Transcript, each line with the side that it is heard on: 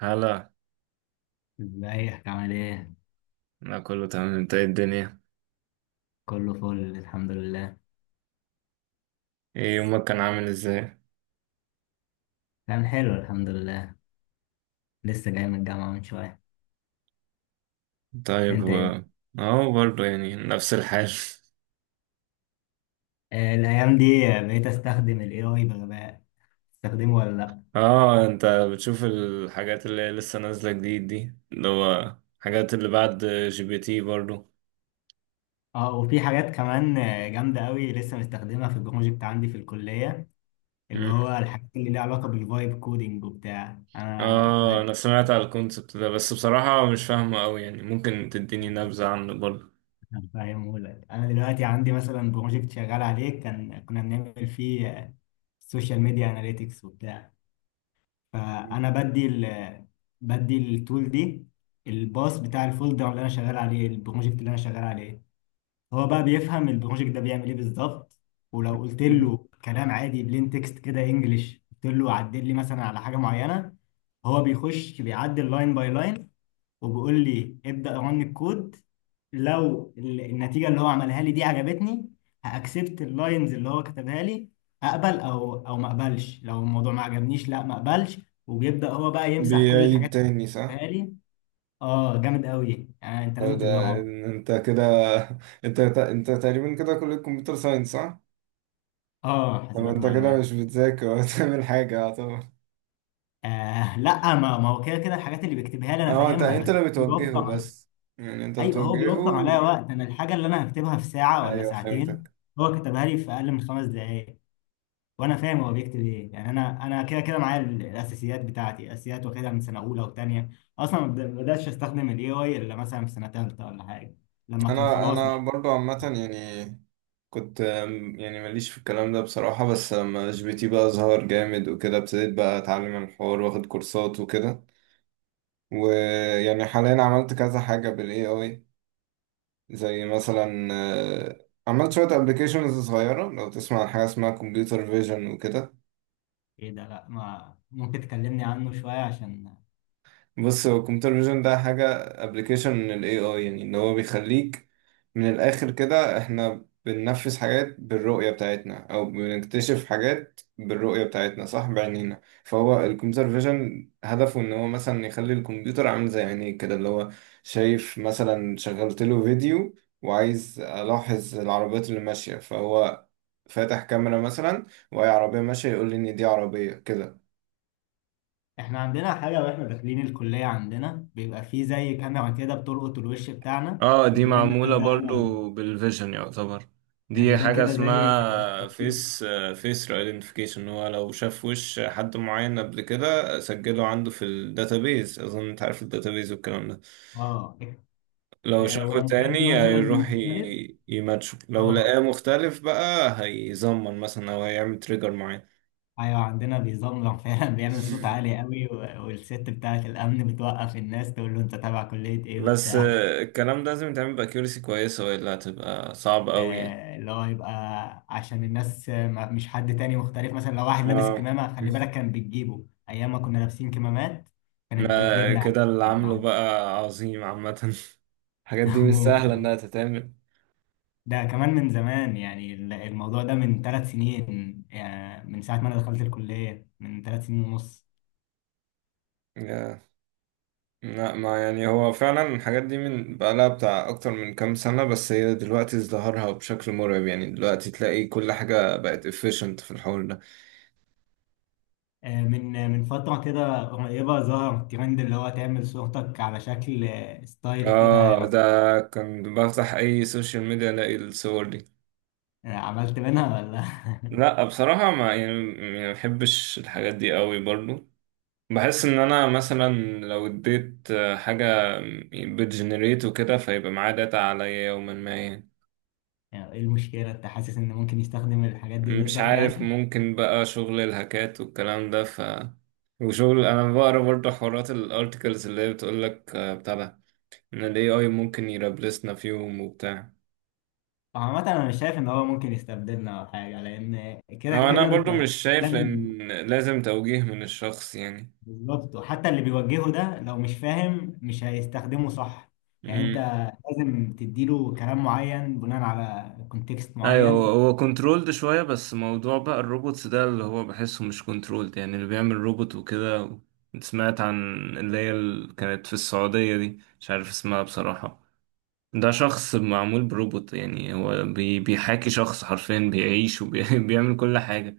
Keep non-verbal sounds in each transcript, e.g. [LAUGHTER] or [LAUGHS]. right: هلا.
left: ازيك عامل ايه؟
right: انا كله تمام. انت ايه الدنيا؟
left: كله فل الحمد لله.
right: ايه يومك كان عامل ازاي؟
left: كان حلو الحمد لله. لسه جاي من الجامعة من شوية.
right: طيب
left: انت ايه؟
right: اهو برضه يعني نفس الحال. [LAUGHS]
left: آه، الأيام دي بقيت استخدم ال AI بغباء. تستخدمه ولا لأ؟
right: اه، انت بتشوف الحاجات اللي هي لسه نازلة جديد دي، اللي هو الحاجات اللي بعد جي بي تي برضه.
left: اه وفي حاجات كمان جامدة قوي، لسه مستخدمها في البروجكت عندي في الكلية. اللي
right: مم.
left: هو الحاجات اللي ليها علاقة بالفايب كودينج وبتاع،
right: اه، انا سمعت على الكونسبت ده، بس بصراحة مش فاهمه قوي يعني. ممكن تديني نبذة عنه برضه؟
left: فاهمه لك. انا دلوقتي عندي مثلا بروجكت شغال عليه، كان كنا بنعمل فيه سوشيال ميديا اناليتكس وبتاع. فانا بدي ال بدي التول دي، الباص بتاع الفولدر اللي انا شغال عليه، البروجكت اللي انا شغال عليه. هو بقى بيفهم البروجكت ده بيعمل ايه بالظبط، ولو قلت
right: مم.
left: له كلام عادي بلين تكست كده انجلش، قلت له عدل لي مثلا على حاجه معينه، هو بيخش بيعدل لاين باي لاين، وبيقول لي ابدأ رن الكود. لو النتيجة اللي هو عملها لي دي عجبتني، هأكسبت اللاينز اللي هو كتبها لي، أقبل، أو ما أقبلش. لو الموضوع ما عجبنيش، لا ما أقبلش، وبيبدأ هو بقى يمسح كل
right: بيعيد
left: الحاجات
right: تاني
left: اللي
right: صح؟
left: كتبها لي. اه جامد قوي يعني، أنت
right: طب
left: لازم
right: ده
left: تجربه.
right: انت كده. [LAUGHS] انت تقريبا كده كلية كمبيوتر ساينس صح؟
left: اه
right: طب
left: حاسبات
right: انت كده
left: ومعلومات.
right: مش بتذاكر ولا [LAUGHS] بتعمل حاجة؟ اه طبعا.
left: آه لا، ما هو كده كده الحاجات اللي بيكتبها لي أنا
right: اه، انت
left: فاهمها،
right: انت
left: بس
right: اللي بتوجهه
left: بيوفر على-
right: بس، يعني انت
left: أيوه هو بيوفر
right: بتوجهه.
left: عليا وقت. أنا الحاجة اللي أنا هكتبها في ساعة ولا
right: ايوه
left: ساعتين،
right: فهمتك.
left: هو كتبها لي في أقل من 5 دقايق. وانا فاهم هو بيكتب ايه. يعني انا كده كده معايا الاساسيات بتاعتي، الاساسيات واخدها من سنه اولى وثانيه. اصلا ما بداتش استخدم الاي اي الا مثلا في سنه ثالثه ولا حاجه، لما كان
right: انا
left: خلاص مع.
right: انا برضو عامة يعني. كنت يعني ماليش في الكلام ده بصراحة، بس لما جي بي تي بقى ظهر جامد وكده، ابتديت بقى اتعلم الحوار واخد كورسات وكده. ويعني حاليا عملت كذا حاجة بالاي اي، زي مثلا اه، عملت شوية ابلكيشنز صغيرة. لو تسمع عن حاجة اسمها كمبيوتر فيجن وكده،
left: ايه ده؟ لا ما، ممكن تكلمني عنه شويه عشان
right: بص، هو الكمبيوتر فيجن ده حاجة، ابلكيشن من ال AI، يعني ان هو بيخليك، من الآخر كده احنا بننفذ حاجات بالرؤية بتاعتنا او بنكتشف حاجات بالرؤية بتاعتنا صح، بعينينا. فهو الكمبيوتر فيجن هدفه ان هو مثلا يخلي الكمبيوتر عامل زي عينيك كده، اللي هو شايف. مثلا شغلت له فيديو وعايز الاحظ العربيات اللي ماشية، فهو فاتح كاميرا مثلا، وهي عربية ماشية يقول لي ان دي عربية كده.
left: احنا عندنا حاجه، واحنا داخلين الكليه عندنا بيبقى فيه زي كاميرا كده بتلقط الوش بتاعنا،
right: اه، دي
left: وتقول لنا
right: معمولة
left: هل ده انا ولا
right: برضو
left: لأ.
right: بالفيجن يعتبر.
left: يعني
right: دي
left: ده
right: حاجة
left: كده زي.
right: اسمها فيس، فيس ايدنتيفيكيشن. هو لو شاف وش حد معين قبل كده سجله عنده في الداتابيز، اظن انت عارف الداتابيز والكلام ده،
left: اه
right: لو شافه
left: ولما حد
right: تاني
left: مثلا
right: هيروح
left: مختلف.
right: يماتشه، لو لقاه
left: اه
right: مختلف بقى هيزمن مثلا او هيعمل تريجر معين.
left: ايوه، عندنا بيزمجم [LAUGHS] فعلا بيعمل صوت عالي
right: [LAUGHS]
left: قوي، و- والست بتاعه الامن بتوقف الناس تقول له انت تابع كليه ايه
right: بس
left: وبتاع.
right: الكلام ده لازم يتعمل باكيورسي كويسة، والا هتبقى صعب قوي يعني.
left: اللي هو يبقى عشان الناس، ما- مش حد تاني مختلف. مثلا لو واحد لابس
right: اه.
left: كمامه، خلي بالك
right: [LAUGHS]
left: كان بتجيبه ايام ما كنا لابسين كمامات، كانت
right: لا،
left: بتجيبنا
right: كده
left: عادي.
right: اللي عامله بقى عظيم عامة. [LAUGHS] الحاجات دي
left: [LAUGHS]
right: مش سهلة
left: ممكن آه.
right: إنها تتعمل.
left: ده كمان من زمان يعني الموضوع ده من 3 سنين، يعني من ساعه ما انا دخلت الكليه من 3 سنين ونص.
right: يا- لا ما يعني، هو فعلا الحاجات دي من بقالها بتاع أكتر من كام سنة، بس هي دلوقتي ازدهرها بشكل مرعب يعني، دلوقتي تلاقي كل حاجة بقت efficient في الحوار ده.
left: من من فترة كده قريبة ظهر ترند اللي هو تعمل صورتك على شكل ستايل كده
right: اه ده.
left: مثلا.
right: كان بفتح أي سوشيال ميديا ألاقي الصور دي.
left: آه، عملت منها ولا؟ [LAUGHS]
right: لا بصراحة ما يعني، ما بحبش الحاجات دي قوي برضو، بحس ان انا مثلا لو اديت حاجة بتجنريت وكده، فيبقى معاه داتا عليا يوما ما يعني.
left: يعني ايه المشكلة؟ انت حاسس ان ممكن يستخدم الحاجات دي
right: مش
left: ضدك
right: عارف،
left: يعني؟
right: ممكن بقى شغل الهاكات والكلام ده، وشغل انا بقرا برضه حوارات الارتكلز اللي هي بتقولك بتاع ده، ان الاي اي ممكن يرابلسنا في يوم وبتاع.
left: عامة انا مش شايف ان هو ممكن يستبدلنا او حاجة، لان كده
right: هو انا
left: كده
right: برضه
left: انت
right: مش شايف،
left: لازم.
right: لان لازم توجيه من الشخص
left: بالظبط، وحتى اللي بيوجهه ده لو مش فاهم مش هيستخدمه صح. يعني انت
right: يعني.
left: لازم تديله كلام معين بناء على كونتكست
right: ايوه، هو
left: معين.
right: هو كنترولد شويه، بس موضوع بقى الروبوتس ده اللي هو بحسه مش كنترولد، يعني اللي بيعمل روبوت وكده. سمعت عن، اللي هي كانت في السعوديه دي مش عارف اسمها بصراحه، ده شخص معمول بروبوت، يعني هو بيحاكي شخص حرفيا، بيعيش وبيعمل [LAUGHS] كل حاجه.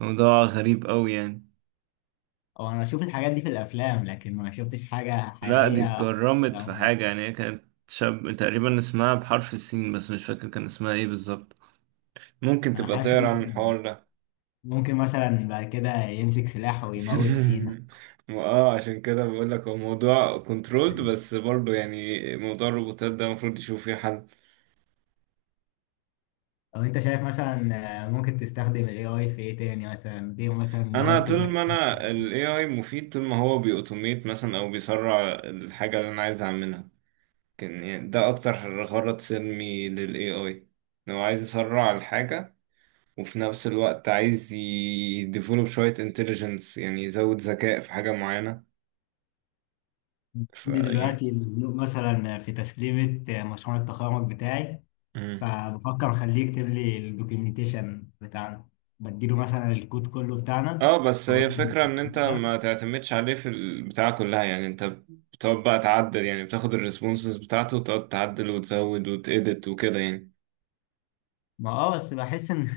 right: موضوع غريب قوي يعني.
left: او انا بشوف الحاجات دي في الافلام، لكن ما شفتش حاجه
right: لا دي
left: حقيقيه
right: اتكرمت في
left: عموماً.
right: حاجه، يعني هي كانت شاب تقريبا اسمها بحرف السين، بس مش فاكر كان اسمها ايه بالظبط. ممكن
left: انا
right: تبقى
left: حاسس
right: تقرا عن
left: ممكن،
right: الحوار ده.
left: ممكن مثلا بعد كده يمسك سلاح ويموت فينا.
right: [LAUGHS] ما اه عشان كده بقول لك، هو موضوع كنترولد، بس برضه يعني موضوع الروبوتات ده المفروض يشوف فيه حل.
left: او انت شايف مثلا ممكن تستخدم الاي اي في ايه تاني مثلا، غير مثلا ان هو
right: انا
left: يكتب
right: طول
left: لك؟
right: ما انا ال AI مفيد، طول ما هو بيأوتوميت مثلا او بيسرع الحاجة اللي انا عايز اعملها، كان يعني ده اكتر غرض سلمي لل AI، إن هو عايز يسرع الحاجة، وفي نفس الوقت عايز يديفولوب شوية انتليجنس، يعني يزود ذكاء في حاجة معينة.
left: عندي
right: يعني،
left: دلوقتي مزنوق مثلا في تسليمه مشروع التخرج بتاعي، فبفكر اخليه يكتب لي الدوكيومنتيشن بتاعنا، بديله مثلا الكود كله بتاعنا،
right: اه بس
left: بقول
right: هي
left: له
right: فكرة ان
left: الكلام
right: انت
left: ده.
right: ما تعتمدش عليه في البتاع كلها، يعني انت بتقعد بقى تعدل، يعني بتاخد الريسبونسز بتاعته وتقعد تعدل وتزود وتedit وكده يعني.
left: ما اه بس بحس ان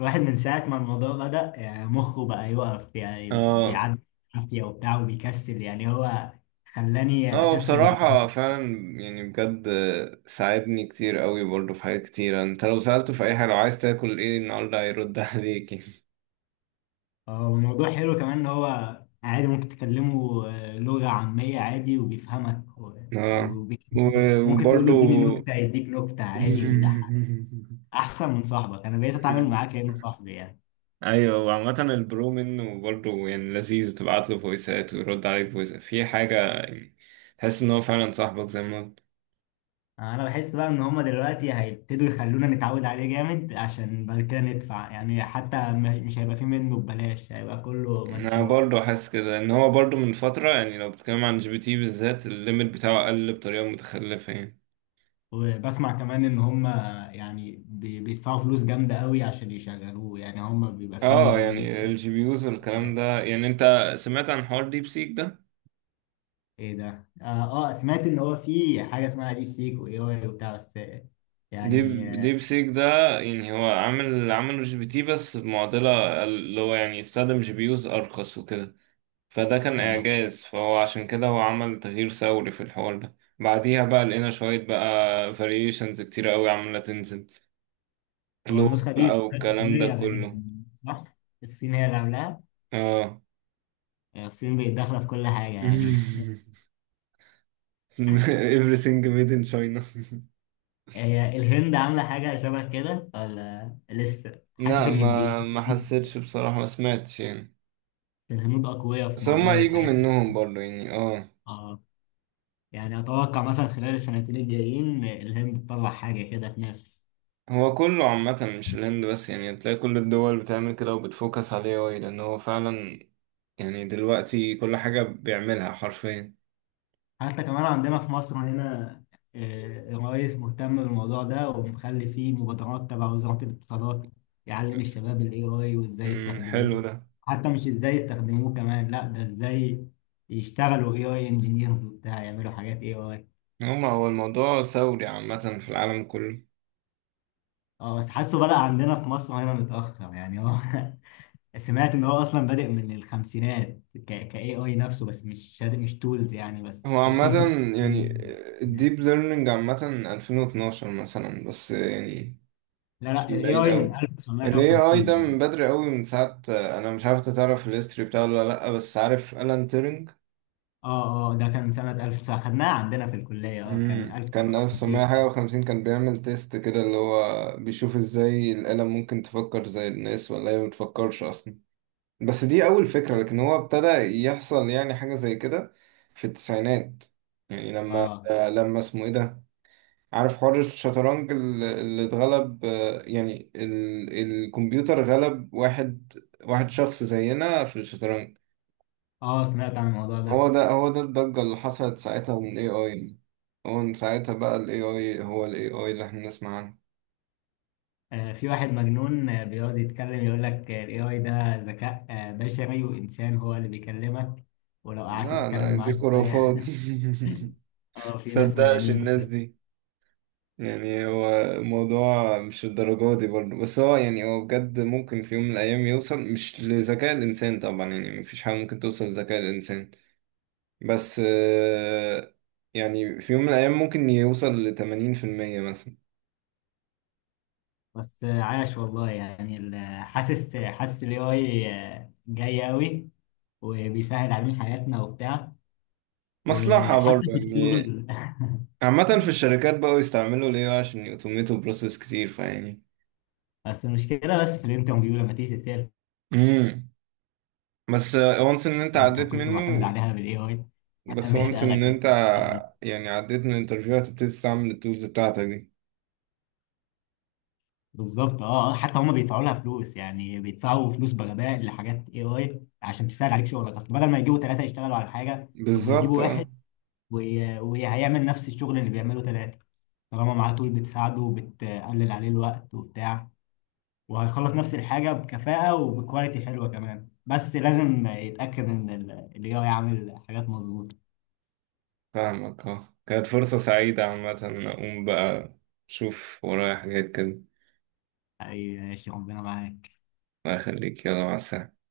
left: الواحد من ساعة ما الموضوع بدأ يعني مخه بقى يقف، يعني
right: اه.
left: بيعدي عافية وبتاع، وبيكسل. يعني هو خلاني
right: اه،
left: أكسل جدا.
right: بصراحة فعلا يعني بجد ساعدني كتير قوي برضه في حاجات كتيرة. انت لو سألته في اي حاجة، لو عايز تاكل ايه النهاردة هيرد عليك [LAUGHS] يعني.
left: والموضوع حلو كمان إن هو عادي، ممكن تكلمه لغة عامية عادي وبيفهمك، و-
right: اه
left: وبي- ممكن تقول له
right: وبرضه.
left: اديني نكتة، يديك نكتة عادي ويضحك أحسن من صاحبك. أنا بقيت أتعامل معاه
right: [LAUGHS]
left: كأنه صاحبي يعني.
right: ايوه، وعامة البرو منه برضه يعني لذيذ، تبعت له فويسات ويرد عليك فويس في حاجة يعني، تحس ان هو فعلا صاحبك زي ما قلت.
left: انا بحس بقى ان هما دلوقتي هيبتدوا يخلونا نتعود عليه جامد، عشان بعد كده ندفع. يعني حتى م- مش هيبقى فيه منه ببلاش، هيبقى كله
right: انا
left: مدفوع.
right: برضه حاسس كده ان هو برضه من فترة يعني، لو بتتكلم عن جي بي تي بالذات، الليميت بتاعه قل بطريقة متخلفة يعني.
left: وبسمع كمان ان هما، يعني بي- بيدفعوا فلوس جامدة قوي عشان يشغلوه. يعني هما بيبقى فيه
right: اه،
left: جي بي
right: يعني
left: يو
right: الجي بي يوز والكلام
left: وحاجات.
right: ده، يعني انت سمعت عن حوار ديب سيك ده؟
left: ايه ده؟ اه سمعت ان هو فيه حاجة اسمها ديب سيك واي اي وبتاع، بس يعني
right: ديب
left: آه،
right: ديب سيك ده، يعني هو عامل عمله جي بي تي بس بمعضلة، اللي هو يعني يستخدم جي بي يوز ارخص وكده، فده كان
left: الله.
right: إعجاز، فهو عشان كده هو عمل تغيير ثوري في الحوار ده، بعديها بقى لقينا شوية بقى فاريشنز كتيرة قوي عمالة تنزل
left: هو
right: كلوب
left: النسخة
right: بقى
left: دي
right: والكلام ده
left: الصينية
right: كله.
left: غالبا صح؟ الصين هي اللي عاملاها.
right: اه.
left: يعني الصين بقت داخلة في كل حاجة يعني.
right: [LAUGHS] everything made in China.
left: هي الهند عاملة حاجة شبه كده ولا لسه؟ حاسس
right: لا، ما
left: الهنديين،
right: ما حسيتش بصراحة، ما سمعتش يعني،
left: الهنود أقوياء في
right: بس
left: موضوع
right: هما يجوا
left: الحاجات دي.
right: منهم برضه يعني. اه.
left: اه يعني أتوقع مثلا خلال السنتين الجايين الهند تطلع حاجة كده تنافس.
right: هو كله عامة، مش الهند بس يعني، تلاقي كل الدول بتعمل كده وبتفوكس عليه أوي، لأن هو فعلا يعني دلوقتي كل حاجة بيعملها حرفيا.
left: حتى كمان عندنا في مصر هنا الرئيس مهتم بالموضوع ده، ومخلي فيه مبادرات تبع وزارة الاتصالات، يعلم الشباب ال AI وإزاي
right: امم،
left: يستخدموه.
right: حلو ده.
left: حتى مش إزاي يستخدموه كمان، لا ده إزاي يشتغلوا AI engineers وبتاع، يعملوا حاجات AI.
right: هو الموضوع ثوري عامة في العالم كله.
left: اه بس حاسه بدأ عندنا في مصر هنا متأخر يعني هو. [LAUGHS] سمعت ان هو اصلا بادئ من الخمسينات، ك AI نفسه، بس مش تولز يعني، بس
right: هو عامة
left: الكونسبت.
right: يعني
left: [LAUGHS]
right: الديب ليرنينج عامة 2012 مثلا بس يعني،
left: لا
right: مش
left: ال
right: من بعيد
left: AI من
right: قوي. ال AI
left: 1950
right: ده
left: يعني.
right: من بدري قوي، من ساعة أنا مش عارف إنت تعرف الهيستوري بتاعه ولا لأ، بس عارف ألان تيرنج؟
left: اه اه ده كان سنة 1900، خدناه عندنا في الكلية، اه كان
right: امم، كان
left: 1950 كده.
right: 1950، كان بيعمل تيست كده اللي هو بيشوف ازاي الآلة ممكن تفكر زي الناس ولا هي ما بتفكرش أصلا. بس دي أول فكرة، لكن هو ابتدى يحصل يعني حاجة زي كده في التسعينات. يعني لما
left: اه
right: آه، لما اسمه إيه ده، عارف حوار الشطرنج اللي اتغلب، يعني الكمبيوتر غلب واحد، واحد شخص زينا في الشطرنج.
left: اه سمعت عن الموضوع
right: هو
left: ده.
right: ده هو ده الضجة اللي حصلت ساعتها من AI يعني. هو من ساعتها بقى ال AI، هو ال AI اللي احنا بنسمع عنه.
left: آه في واحد مجنون بيقعد يتكلم، يقول لك ال AI ده ذكاء بشري وإنسان هو اللي بيكلمك ولو قعدت
right: لا
left: تتكلم
right: لا، دي
left: معاه شوية.
right: خرافات. [LAUGHS]
left: [LAUGHS] اه في ناس
right: مصدقش
left: مجانين
right: الناس
left: كده.
right: دي. يعني هو الموضوع مش الدرجة دي برضه، بس هو يعني هو بجد ممكن في يوم من الأيام يوصل، مش لذكاء الإنسان طبعا يعني مفيش حاجة ممكن توصل لذكاء الإنسان، بس يعني في يوم من الأيام ممكن يوصل لـ80% مثلا.
left: بس عاش والله يعني ال- حاسس، حاسس ال AI جاي قوي، وبيسهل علينا حياتنا وبتاع،
right: مصلحة
left: وحتى
right: برضه
left: في
right: يعني.
left: الشغل.
right: عامة في الشركات بقوا يستعملوا ال AI عشان يوتوميتوا بروسيس كتير فيعني.
left: [LAUGHS] بس المشكلة بس في الانترفيو لما تيجي تتسأل،
right: امم. بس وانس إن أنت
left: انت
right: عديت
left: كنت معتمد
right: منه،
left: عليها بال AI. مثلا
right: بس وانس إن
left: بيسألك.
right: أنت، يعني عديت من الانترفيو هتبتدي تستعمل التولز بتاعتك دي.
left: بالظبط اه، حتى هم بيدفعوا لها فلوس، يعني بيدفعوا فلوس بغباء لحاجات AI عشان تسهل عليك شغلك. اصل بدل ما يجيبوا 3 يشتغلوا على حاجة، طب ما
right: بالظبط
left: يجيبوا واحد
right: اه.
left: وي- وهيعمل نفس الشغل اللي بيعمله 3، طالما معاه تول بتساعده وبتقلل عليه الوقت وبتاع، وهيخلص نفس الحاجة بكفاءة وبكواليتي حلوة كمان. بس لازم يتأكد إن ال AI عامل حاجات مظبوطة.
right: فاهمك اه. كانت فرصة سعيدة عامة. أقوم بقى أشوف ورايا حاجات كده.
left: ماشي ربنا معاك.
right: الله يخليك، يلا مع السلامة.